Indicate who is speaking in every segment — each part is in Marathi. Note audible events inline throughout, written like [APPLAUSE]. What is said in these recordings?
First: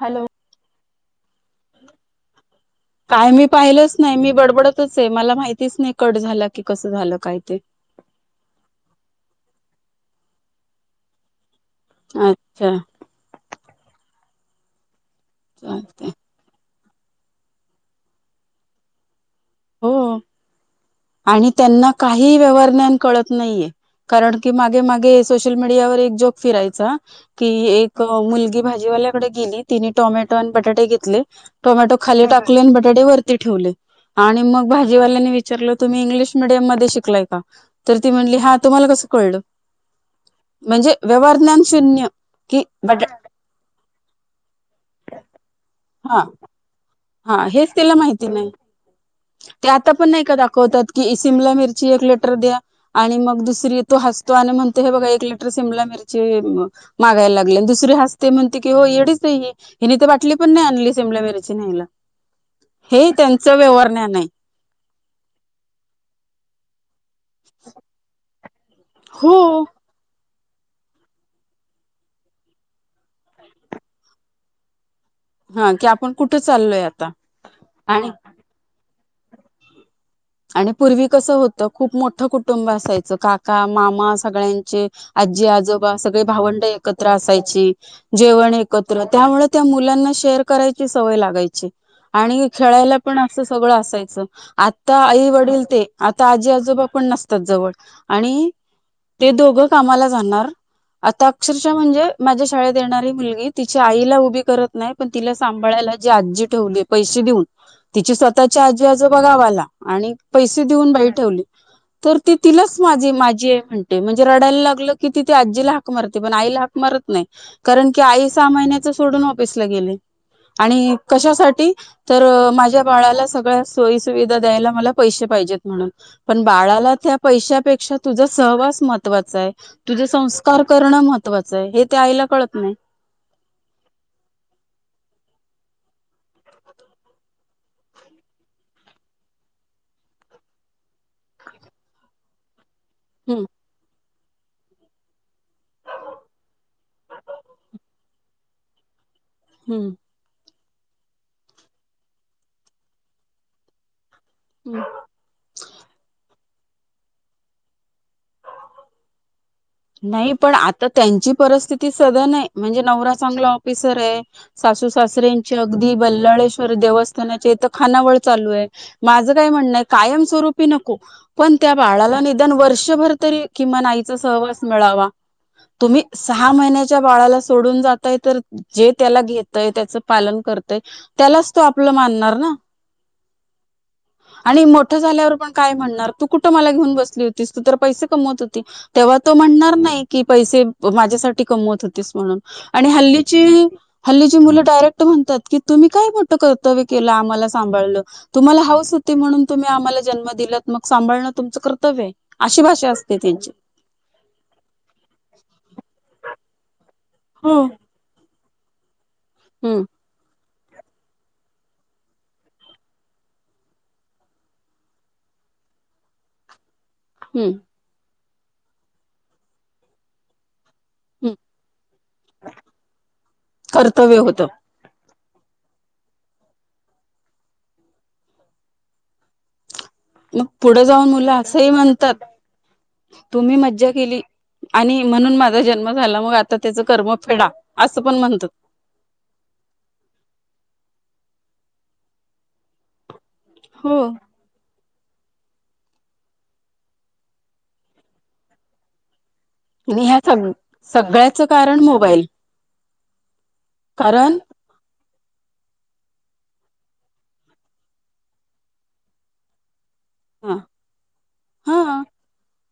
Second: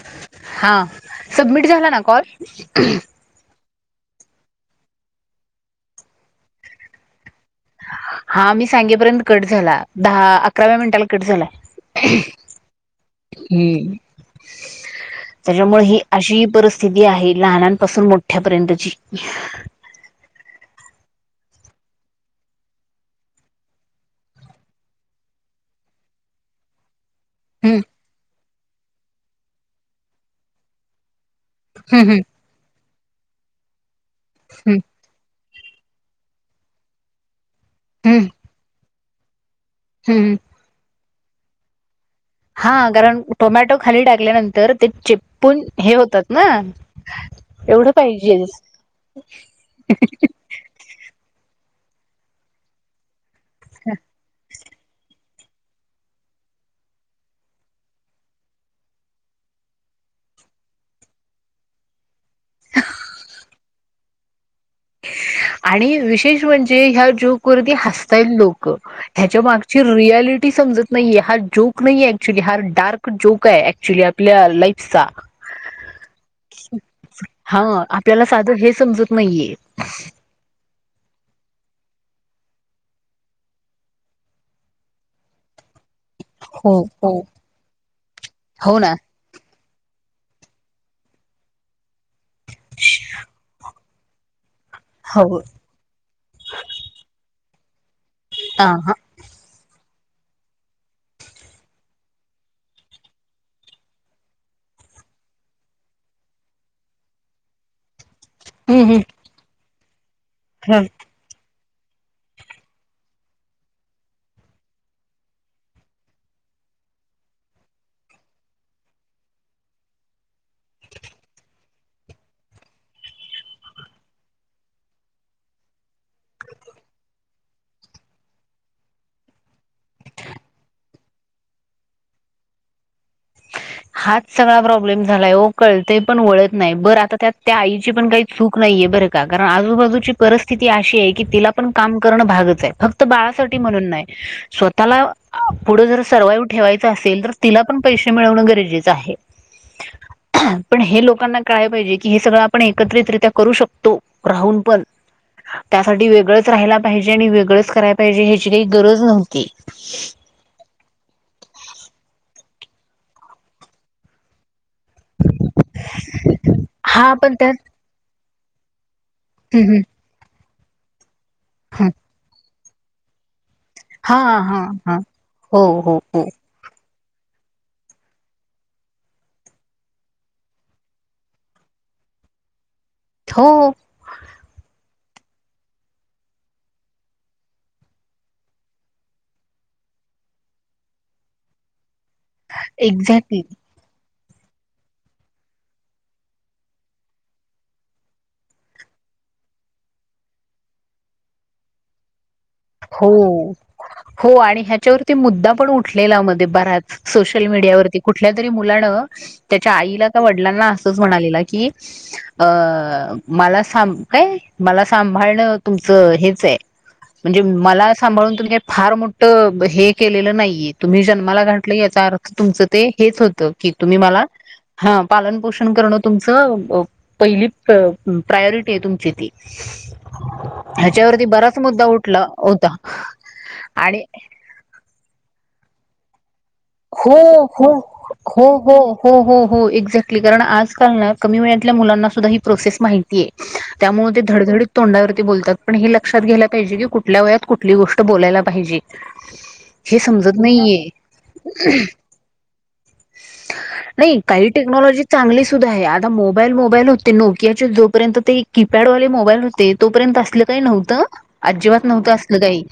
Speaker 1: हॅलो.
Speaker 2: हा. सबमिट झाला ना कॉल?
Speaker 1: काय मी पाहिलंच नाही मी बडबडतच आहे मला माहितीच नाही कट झाला की, कसं झालं काय ते?
Speaker 2: हा मी सांगेपर्यंत कट झाला, दहा अकराव्या मिनिटाला कट झालाय.
Speaker 1: अच्छा
Speaker 2: हम्म. [INAUDIBLE] त्याच्यामुळे ही
Speaker 1: चालतंय
Speaker 2: अशी परिस्थि थिती आहे लहानांपासून मोठ्या पर्यंतची.
Speaker 1: हो आणि त्यांना काही व्यवहार ज्ञान कळत नाहीये, कारण की मागे मागे सोशल मीडियावर एक जोक फिरायचा कि
Speaker 2: हम्म
Speaker 1: एक मुलगी भाजी जीवाल्याकडे गेली ति टोमॅटो आणि बटाटे घेतले टोमॅटो
Speaker 2: हम्म हम्म
Speaker 1: खाली टाकले आणि ब कडे वरती ठेवले. आणि मग
Speaker 2: हम्म
Speaker 1: भाजीवाल्यांनी विच विचल तुम्ही इंग्लिश मिडयम मध्ये शिकलाय का? तर ती
Speaker 2: हम्म
Speaker 1: म्हटली हा तुम्हाला कसं. कळलं.
Speaker 2: हम्म.
Speaker 1: म्हणजे व्यवहार ज्ञान शून्य. कि
Speaker 2: हा
Speaker 1: बटा
Speaker 2: कारण टोमॅटो खाली टाकल्यानंतर ते चिप्पून हे
Speaker 1: हा
Speaker 2: होतात ना?
Speaker 1: हा हेच
Speaker 2: एवढं
Speaker 1: त्याला माहिती
Speaker 2: पाहिजे
Speaker 1: नाही. ते आता पण नाही का दाखवतात की सिमला मिर एक लेटर द्या आणि मग य तो हस्तो आणि म्हण त हे बाग एक लिटर शिमला मिरची मागायला लागल्या आणि दुसरी हसत्या म्हणते येडीच बाई हाय हिने तर बाटली पण नाही आणली शिमला मिरची न्हेयला हे त्याचं [UNINTELLIGIBLE] नाही
Speaker 2: आणि विशेष म्हणजे ह्या जो करदी हताईल लो
Speaker 1: हो
Speaker 2: हच्या माग रल समजत नाहीये हा जोक नाहीे ऍक्च्युली हा डार्क जोक
Speaker 1: हा की आपण कुठे चाललोय आता आणि
Speaker 2: नाहीे
Speaker 1: आणि पूर्वी कसं होतं खूप मोठं कुटुंब असायचं काका मामा सगळ्यांचे आजी आजो सग भावंड
Speaker 2: हो
Speaker 1: एकत्र
Speaker 2: हो
Speaker 1: असायची जेवण
Speaker 2: हो ना
Speaker 1: एकत्र त्यामुळे त्या मुलांना शेअर करायची सवय लागायची आणि खेळायला पण असं सगळं असायचं आ आता
Speaker 2: हो
Speaker 1: आई वडील ते आता आजी आजोबा पण नस जवळ आणि
Speaker 2: ह ह
Speaker 1: ते दोघं कामाला ण मा्या श मु त आ नाही त ठ त्याच्या आजी
Speaker 2: हम्म
Speaker 1: आजो बघाव आला आणि पैसे
Speaker 2: हम्
Speaker 1: देऊन बाई ठेवली तर ती तिलाच माझी माझी आहे म्हणते म्हणजे रडायला लागलं की ती ते आजीला हाक मारते पण आईला हाक मारत नाही कारण की आई सहा महिन्याच सोडून ऑफिसला गेले आणि कशासाठी तर माझ्या बाळाला सगळ्या सोयी सुवि द्यायला मला पैसे पाहिजेत म्हणून पण बाळाला त्या पैशापेक्षा तुझा सहवास महत्वाचा आहे तुझ संस्कार करणं महत्त्वाचं आहे हे ते आईला कळत नाही
Speaker 2: हाच सगळा प्रॉब्लेम झालाय कळत पण वळत नाही बर आता त्या त्या आईची पण काही चूक नाहीये बरं का कारण आजूबाजूची परिस्थिती अशी आहे की तिला पण काम करणं भागच आहे फक्त तो
Speaker 1: हम्म
Speaker 2: बाळासाठी म्हणून नाही स्वतःला पुढे जर सर्वाइव ठेवायच असेल तर तिला पण पैसे मिळवणं गरजेचं आहे
Speaker 1: हम्म
Speaker 2: पण हे लोकांना काय पाहिजे की हे सगळं आपण एकत्रितरित्या करू शकतो राहून पण त्यासाठी वेगळंच राहिला पाहिजे आणि वेगळंच कराय पाहिजे ह्याची काही गरज नव्हती
Speaker 1: नाही पण आता त्यांची परिस्थिती सध नाही म्हणजे नवरा चांगला ऑफिसर आहे सासू सासऱ्यांची अगदी बल्लाळेश्वर
Speaker 2: हा पण त्यात
Speaker 1: देवस्थानाचेथ खानावळ चालू आहे माझं काय
Speaker 2: हम्म
Speaker 1: म्हणणंय
Speaker 2: हम्म
Speaker 1: कायमस्वरूप पनकू पण त्या बाळाला नि वर्षभर तरी किंन
Speaker 2: हा
Speaker 1: आईचा सहवाज
Speaker 2: हा हा हो
Speaker 1: त
Speaker 2: हो हो
Speaker 1: सहा म ळाला सोडून जातय तर जे त्याला घेतय त्याच पालन करतय त्यालाच तो आपलं मानणार ना
Speaker 2: हो
Speaker 1: ठ झाल्यावर पण काय म्हण तू कुठ मला घेऊन बसली होतीस तू तर पैसे कमवत होती तेव्हा तो म्हणणार नाही की पैसे माझ्यासाठी कमवत हो म्हणून आणि हल्लीची
Speaker 2: एक्झॅक्टली
Speaker 1: हल्लीची मुलं डायरेक्ट म्हणतात की तुम्ही काय मोठं कर्तव्य केलं आम्हाला सांभाळलं तुम्हाला हाऊस होती म्हणून तुम्ही आम्हाला जन्म दिलात मग सांभाळं तुमचं कर्तव्य अशी भाषा
Speaker 2: हो
Speaker 1: असते त्यांची
Speaker 2: हो आणि ह्याच्यावरती मुद्दा पण उठलेला म बराच सोशल
Speaker 1: हो
Speaker 2: मीडियावरती कुठल्या तरी मुलानं त्याच्या
Speaker 1: हम्म
Speaker 2: आईला का वाट लांना असंच म्हणालेलं की अ मला स काय मला सांभाळणं तुमचं हेच आहे म्हणजे
Speaker 1: हम्म
Speaker 2: मला सांभाळून तुम्ही काही फार मोठं हे केलेलं नाहीये तुम्ही
Speaker 1: हम्म
Speaker 2: जन्माला घातलय याचा अर्थ तुमचं ते हेच होतं की तुम्ही
Speaker 1: कर्तव्य
Speaker 2: मला
Speaker 1: होतं
Speaker 2: हा पालनपोषण करणं तुमचं पहिली प्रायोरिटी आहे तुमची ती
Speaker 1: मग पुढं जाऊन
Speaker 2: ह्याच्यावरती
Speaker 1: मुलं
Speaker 2: बराच
Speaker 1: असंही
Speaker 2: मुद्दा
Speaker 1: म्हणत
Speaker 2: उठला होता
Speaker 1: तुम्ही मज्जा
Speaker 2: आणि
Speaker 1: केली आणि म्हणून माझं जन्म झाला मग त्याच कर्म
Speaker 2: हो
Speaker 1: फेडा
Speaker 2: हो
Speaker 1: असं पण
Speaker 2: हो
Speaker 1: म्हणतात
Speaker 2: हो हो हो हो एक्झॅक्टली कारण आजकाल ना कमी वयातल्या मुलांना सुद्धा ही प्रोसेस माहितीेय
Speaker 1: हो
Speaker 2: त्यामुळे ते धडधड तोंडावरती बोलतात पण हे लक्षात घ्यायला पाहिजे की कुठल्या वयात कुठली गोष्ट बोलायला पाहिजे. हे
Speaker 1: आणि ह्या
Speaker 2: समजत नाहीये
Speaker 1: स सगळ्याचं
Speaker 2: नाही
Speaker 1: कारण
Speaker 2: काही टेक्नॉलॉजी चांगले सुद्धा आहे आता मोबाईल मोबाईल होते नोकियाचे जोपर्यंत ते एक कीपॅड वाले मोबाईल होते तोपर्यंत असलं
Speaker 1: हा
Speaker 2: काही नव्हतं अं‌ अजिबात
Speaker 1: हा
Speaker 2: नव्हतं असलं काही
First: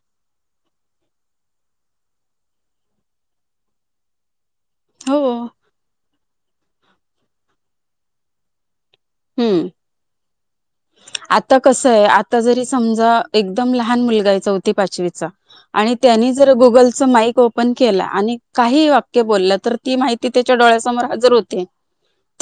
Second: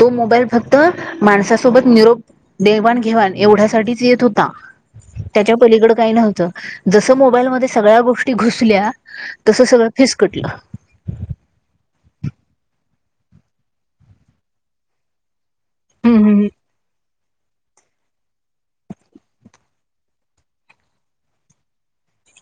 Speaker 2: तो मोबाईल फक्त माणसासोबत निरोप देवाण घेवाण एवढ्यासाठीच येत होता
Speaker 1: हो
Speaker 2: त्याच्या पलीकडं काही नव्हतं जसं मोबाईलमध्ये सगळ्या गोष्टी घुसल्या तसं
Speaker 1: हम्
Speaker 2: सगळं फिसकटलं
Speaker 1: आता कसयं‌ आता जरी सम एकदम लहान मुलगा आहे चौथी पाचवीचा आणि
Speaker 2: हम्
Speaker 1: त्यानी
Speaker 2: हम
Speaker 1: जर गुगलचं माईक ओपन केला आणि काही वाक्य बोललं तर ती माहिती त्याच्या डोळ्यासमोर हजर होते.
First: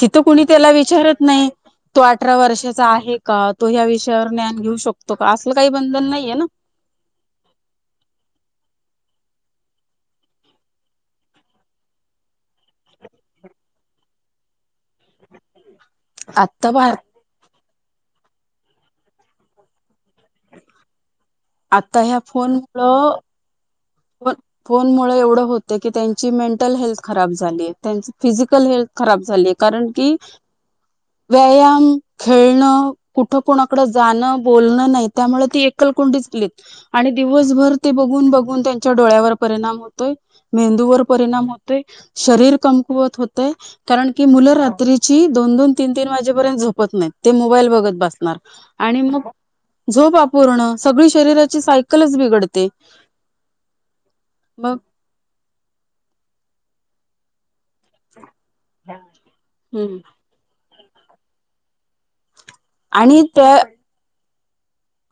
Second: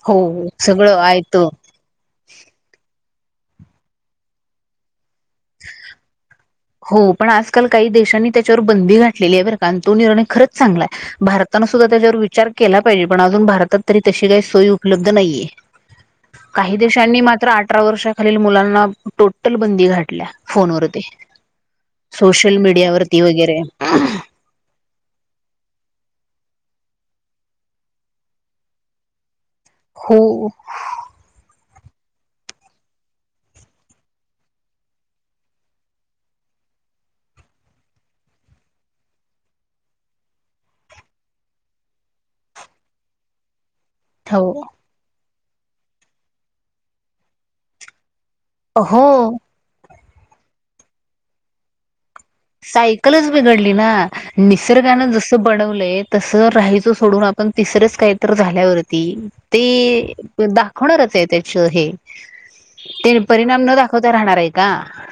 Speaker 1: तिथं कुणी
Speaker 2: हो
Speaker 1: त्याला
Speaker 2: सगळं
Speaker 1: विचारत
Speaker 2: आयत
Speaker 1: नाही तो अठरा वर्षाचा आहे का तो ह्या विषयावर ज्ञान घेऊ शकतो का असलं काही बंधन नाहीये ना
Speaker 2: हो पण आजकाल काही देशांनी त्याच्यावर बंदी घालेली आहे बरं का आणि तो निर्णय खरंच चांगला आहे भारतानं सुद्धा त्याच्यावर विचार केला पाहिजे पण अजून भारतात तरी तशी काही सोयी उपलब्ध नाहीये
Speaker 1: आत्ता
Speaker 2: काही
Speaker 1: भार
Speaker 2: देशांनी मात्र आठ अठरा वर्षाखालील मुलांना टोटल बंदी घातल्या फोनवरती सोशल मीडियावरती वगैरे
Speaker 1: फोनमुळं एवढं होतं की त्यां ची मेंटल हेल्थ खराब झाली त्यां फिजिकल हेल्थ खराब झाली कारण की
Speaker 2: हो
Speaker 1: व्यायाम खेळणं कुठं कुणाकडं जाणं बोलणं नाही त्यामुळे ती एकलकोंडी झाली आणि दिवसभर ते बघून बघून त्या च्या डोळ्यावर परिणाम होतोय मेंदूवर परिणाम होतोय शरीर कमकुवत होतंय कारण की मुलं
Speaker 2: हो
Speaker 1: रात्रीची दोन दोन तीन तीन वाजेपर्यंत झोपत नाहीत ते मोबाईल बघत बसणार
Speaker 2: अ ह
Speaker 1: झोपपण सग शरीराची साय
Speaker 2: सायकलच बिघडली नि
Speaker 1: मग
Speaker 2: ज बन त सोडून आपण तिसरंच काहीत झाल्यावरती ते दा होणारच त्याच हे ते
Speaker 1: आणि त्या
Speaker 2: परिणाम न दाखवता राहणार आहेत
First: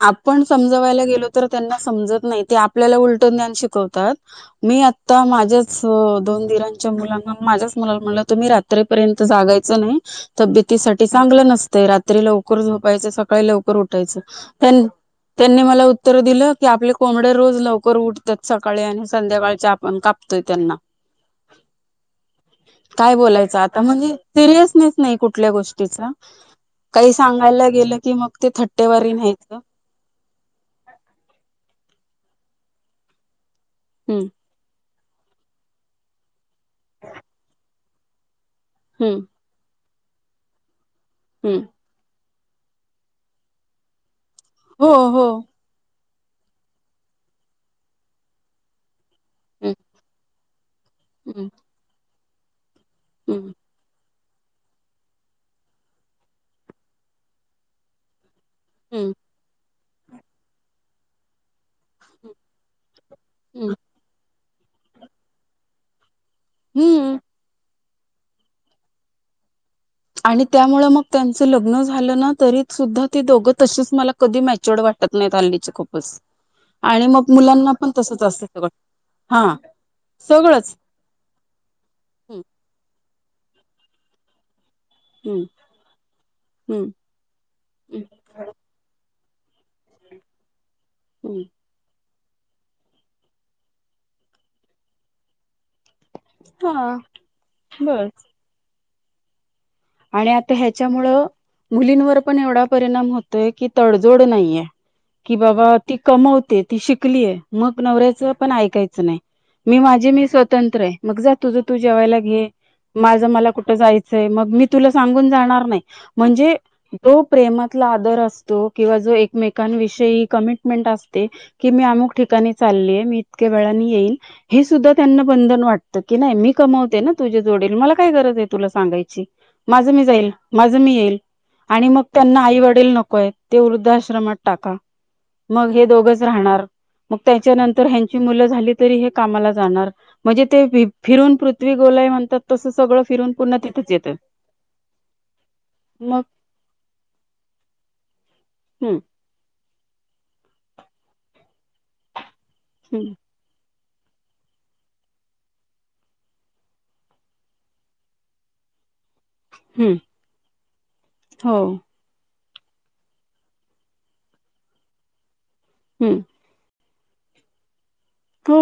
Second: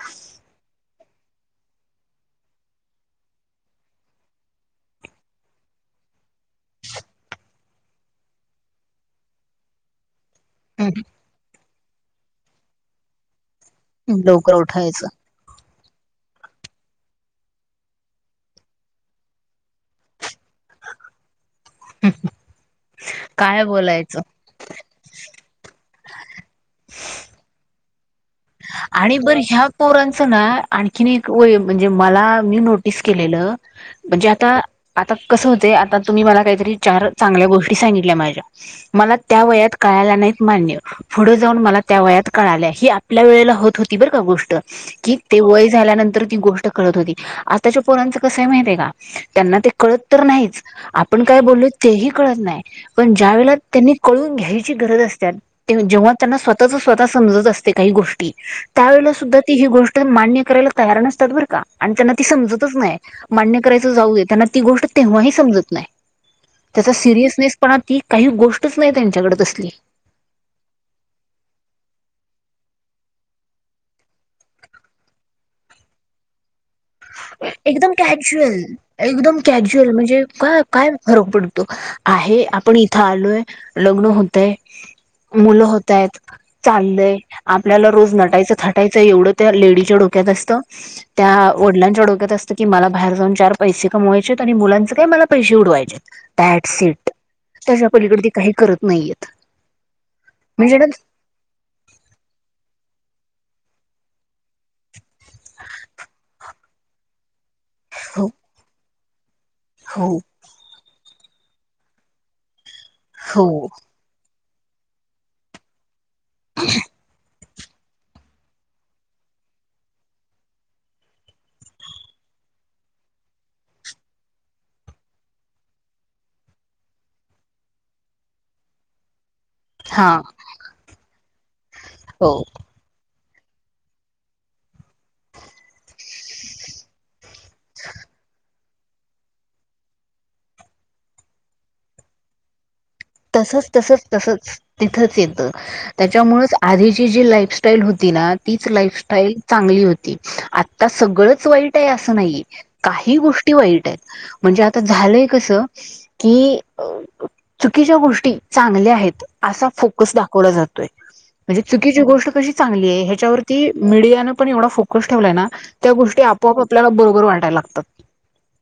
Speaker 1: आपण समजवायला गेलो तर त्यांना समजत नाही ते आपल्याला उलटून द शिकवतात मी आता माझ्याच दोन ीरांच्या मुलांना माझ्याच मुलाला म्हणलं तुम्ही रात्रीपर्यंत जागायच नाही. तब्येतीसाठी चांगलं नसत. ते रात्री लवकर झोपायच सकाळी लवकर उठायचं
Speaker 2: लवकर उठायचं
Speaker 1: नी मला उत्तर दिलं की आपले कोंबड रोज लवकर उठतात सकाळी आणि संध्याकाळ आपण कापतोय त्यांना
Speaker 2: हम् ह.
Speaker 1: काय बोलायचं आता म्हणजे सिरियसनेस नाही कुठल्या गोष्टीचा काही सांगायला गेलं की मग? ते थट्टेवारी
Speaker 2: आणि बर
Speaker 1: नाहीत.
Speaker 2: ह्या पोरांचं ना आणखीन एक व म्हणजे मला मी नोटीस केलेलं.
Speaker 1: हं,
Speaker 2: म्हणजे आता आता कसं होते आता तुम्ही मला काहीतरी चार चांगल्या गोष्टी सांगितल्या माझ्या मला
Speaker 1: हं,
Speaker 2: त्या वयात कळायला नाहीत मान्य पुढं जाऊन
Speaker 1: हं.
Speaker 2: मला त्या वयात कळाल्या ही आपल्या वेळेला होत होती बर का गोष्ट
Speaker 1: हो,
Speaker 2: की
Speaker 1: हो.
Speaker 2: ते वय झाल्यानंतर ती गोष्ट करत होती आताच्या पोरांच कसंय माहती आहे का? त्यांना
Speaker 1: हं.
Speaker 2: ते कळत तर नाहीच. आपण काय
Speaker 1: हम्म
Speaker 2: बोललो तेही कळत नाही पण ज्या
Speaker 1: हम्म
Speaker 2: वेळेला त्यांनी कळून घ्यायची गरज असतते ते जेव्हा त्यांना स्वतःच स्वतः समजत असते काही गोष्टी त्यावेेळेला
Speaker 1: हम्म
Speaker 2: सुद्धा ती ही गोष्ट माण्य करायला तयार न असतात बरं का? आणि त्यांना ती समजतच नाही मान्य
Speaker 1: हम्म
Speaker 2: करायचं जाऊय त्यांना ती गोष्ट तेव्हाही समजत नाही. त्याचा
Speaker 1: हम्म
Speaker 2: सिरयसनेस पणा ती काही गोष्टच नाही त्यांच्याकडे तसली
Speaker 1: आणि त्यामुळे मग त्यांच लग्न झालं ना तरी सुद्धा ती दोघं तशीच मला कधी मॅच्युर्ड वाटत नाहीतली खूपच आणि मग मुलांना पण
Speaker 2: एकदम
Speaker 1: तसच असतं
Speaker 2: कॅज्युअल
Speaker 1: सगळं
Speaker 2: एकदम
Speaker 1: हा
Speaker 2: कॅज्युअल म्हणजे का
Speaker 1: सगळंच
Speaker 2: काय फरक पडतो आहे
Speaker 1: हम्म
Speaker 2: आपण इथ लूय लग्न होतय
Speaker 1: हम्म
Speaker 2: मुलं होतय
Speaker 1: हम्म
Speaker 2: चाललंय आपल्याला रोज नटायचं थटायचं एवढं त्या डीच्या डोक्यात असतं
Speaker 1: हम्म
Speaker 2: त्या डं डोकत की मला बाहेर जाऊन चार पैसे कमवायचे आणि मुलांच काय मला पैसे उडवायचे द स
Speaker 1: हा
Speaker 2: त्याच्या
Speaker 1: बस
Speaker 2: पलीकड काही करत नाहीैत
Speaker 1: आणि आता ह्याच्यामु मुलींवर पण एवढा परिणाम होतोय की तडजोड नाहीये की बाबा ती कमवते ती शिकलीय मग
Speaker 2: हो
Speaker 1: नवऱ्याचं पण ऐकायचं नाही मी माझी
Speaker 2: हो
Speaker 1: मी स्वतंत्र आहे मग जात तुझ तू जेवायला घे माझं
Speaker 2: हो
Speaker 1: मला कुठं जायचंय मग मी तुला सांगून जाणार नाही म्हणजे तो प्रेमातला आदर असतो किंवा जो एकमेकांविषयी कमिटमेंट असते की मी अमुक ठिकाणी चाललीय मी इतक्या वेळानी येईन हे सुद्धा त्यांना बंधन वाटत की नाही मी कमवते ना तुझ्या जोडेील मला काय गरज आहे तुला सांगायची माझं मी
Speaker 2: हा
Speaker 1: जाईल माझं मी येईल आणि मग त्यांना
Speaker 2: हो
Speaker 1: आई वडेल नकोय ते वृद्धश्रमात टाका मग हे दोघच राहणार मग त्याच्यानंतर ह्यांची मुलं झाली तरी हे कामाला जाणार म्हणजे ते फिरून पृथ् गोलाय म्हणतात तस
Speaker 2: तसच तसच तसच तिथंच येत
Speaker 1: मग
Speaker 2: त्याच्यामुळेच आधीची जी लाईफस्टाईल होती ना
Speaker 1: हम्म
Speaker 2: लााई चगली होती तर सगळंच वाईट आहे असं नाही
Speaker 1: हम्म
Speaker 2: काही गोष्टी वाईट आहेत म्हणजे आता झालंय कस की बाकीच्या गोष्टी चांगल्या आहेत असा
Speaker 1: हम्म
Speaker 2: फोकस दाखवला जातोय
Speaker 1: हो
Speaker 2: म्हणजे चुकीची गोष्ट कशी चांगली आहे ह्याच्यावरती मीडियानं पण एवढा फोकस ठेवलाय ना त्या
Speaker 1: हम्म
Speaker 2: गोष्टी आपोआप आपल्याला बरोबर वाटायला लागतात
Speaker 1: त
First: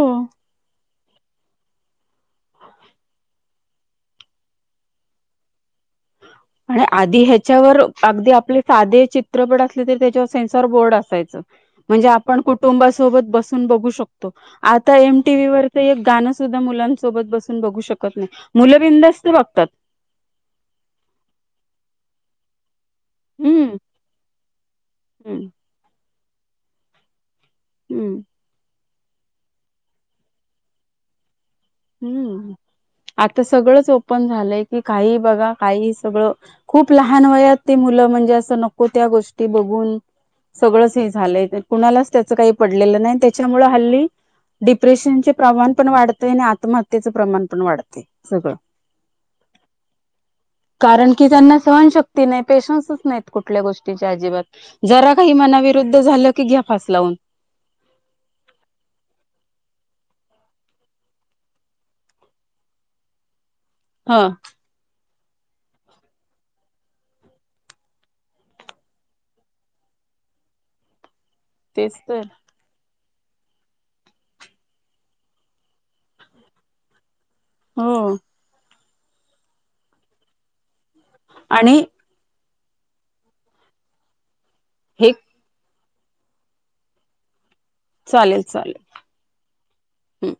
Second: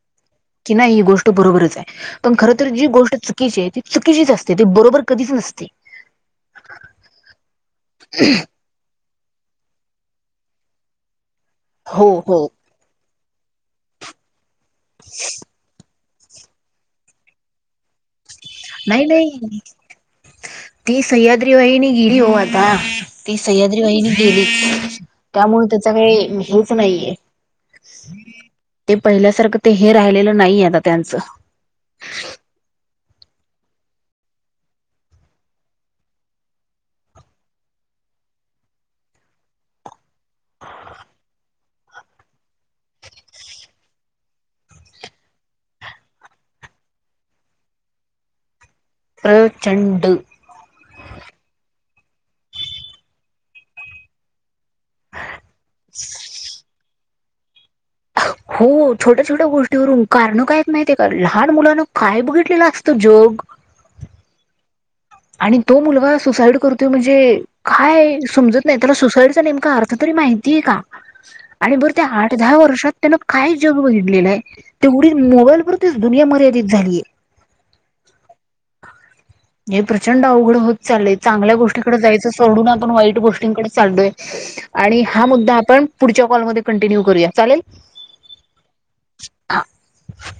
Speaker 2: की नाही ह गो बरोबरच पण खर जी गो चुकी चुकीशीच असते ते बरोबर कधीच नसते
Speaker 1: आणि आधी ह्याच्यावर अगदी आपले साधे चित चित्रपट असले तरी त्याच्यावर सेन्सर बोर्ड असायचं म्हणजे
Speaker 2: हो
Speaker 1: आपण
Speaker 2: हो
Speaker 1: कुटुंबासोबत बस ून बघू शकतो आता एमटी व् वरच एक गाणं सुद्धा मुलांसोबत बसून बघू शकत नाही मुलं
Speaker 2: नाही
Speaker 1: बिंदास्त
Speaker 2: नाही
Speaker 1: बघतात
Speaker 2: ती स्याद व नि गिरी होवता ती
Speaker 1: हम्म
Speaker 2: सह्याद्रीबाईनी गेली
Speaker 1: हम्म
Speaker 2: त्यामुळ त्याच्याकय हेच नाहीये
Speaker 1: हम्म
Speaker 2: हम् ते पहिल्यासारखं ते हे राहिलेलं नाहीये आता त्यांचं
Speaker 1: हम्म आता सगळंच ओपन झालंय की काही बघा काही सगळं खूप लहान वयात ते मुलं म्हणजे असं नको त्या गोष्टी बघून सगळंच हे झालंय कुणालाच त्याच काही पडलेलं नाही त्याच्यामुळ हल्ली डिप्रेशनचे प्रवाान पण वाढतय आणि आ आत्महत्येचं प्रमाण पण वाढते सगळं
Speaker 2: प्रचंड
Speaker 1: कारण की त्यांना सहन शकतो ती नाही पेशन्सच नाहीत कुठल्या गोष्टीच्या अजिबात जरा काही मनाविरुद्ध झालं की घ्या फास लावून
Speaker 2: हो छोट्या छोट्या गोष्टीवरून कारणं कायत माहिे का लहान मुलानं काय बघितलेलं असतं जग
Speaker 1: हा
Speaker 2: आणि तो मुलगा सुसाईड करतोय म्हणजे काय समजत नाही त्याला सुसाईडचा नेमका अर्थ तरी माहितीय का आणि बरं
Speaker 1: तेच
Speaker 2: त्या
Speaker 1: तर
Speaker 2: आठ दहा वर्षात त्यांन काय जग घडलेलं आहे तेवढी मोबाईलवररतीच दुनिया मर्यादित झालीय
Speaker 1: हो
Speaker 2: हे प्रचंड अवघड होत चालेल चांगल्या
Speaker 1: आणि
Speaker 2: गोष्टीकडे जायचं सोडून आपण वाईट गोष्टींकडे चाढलोय आणि
Speaker 1: हे
Speaker 2: हा मुद्दा आपण पुढच्या कॉलमध्येध्ये कंटिन्यू करूया चालेल
Speaker 1: चालेल चालेल हम्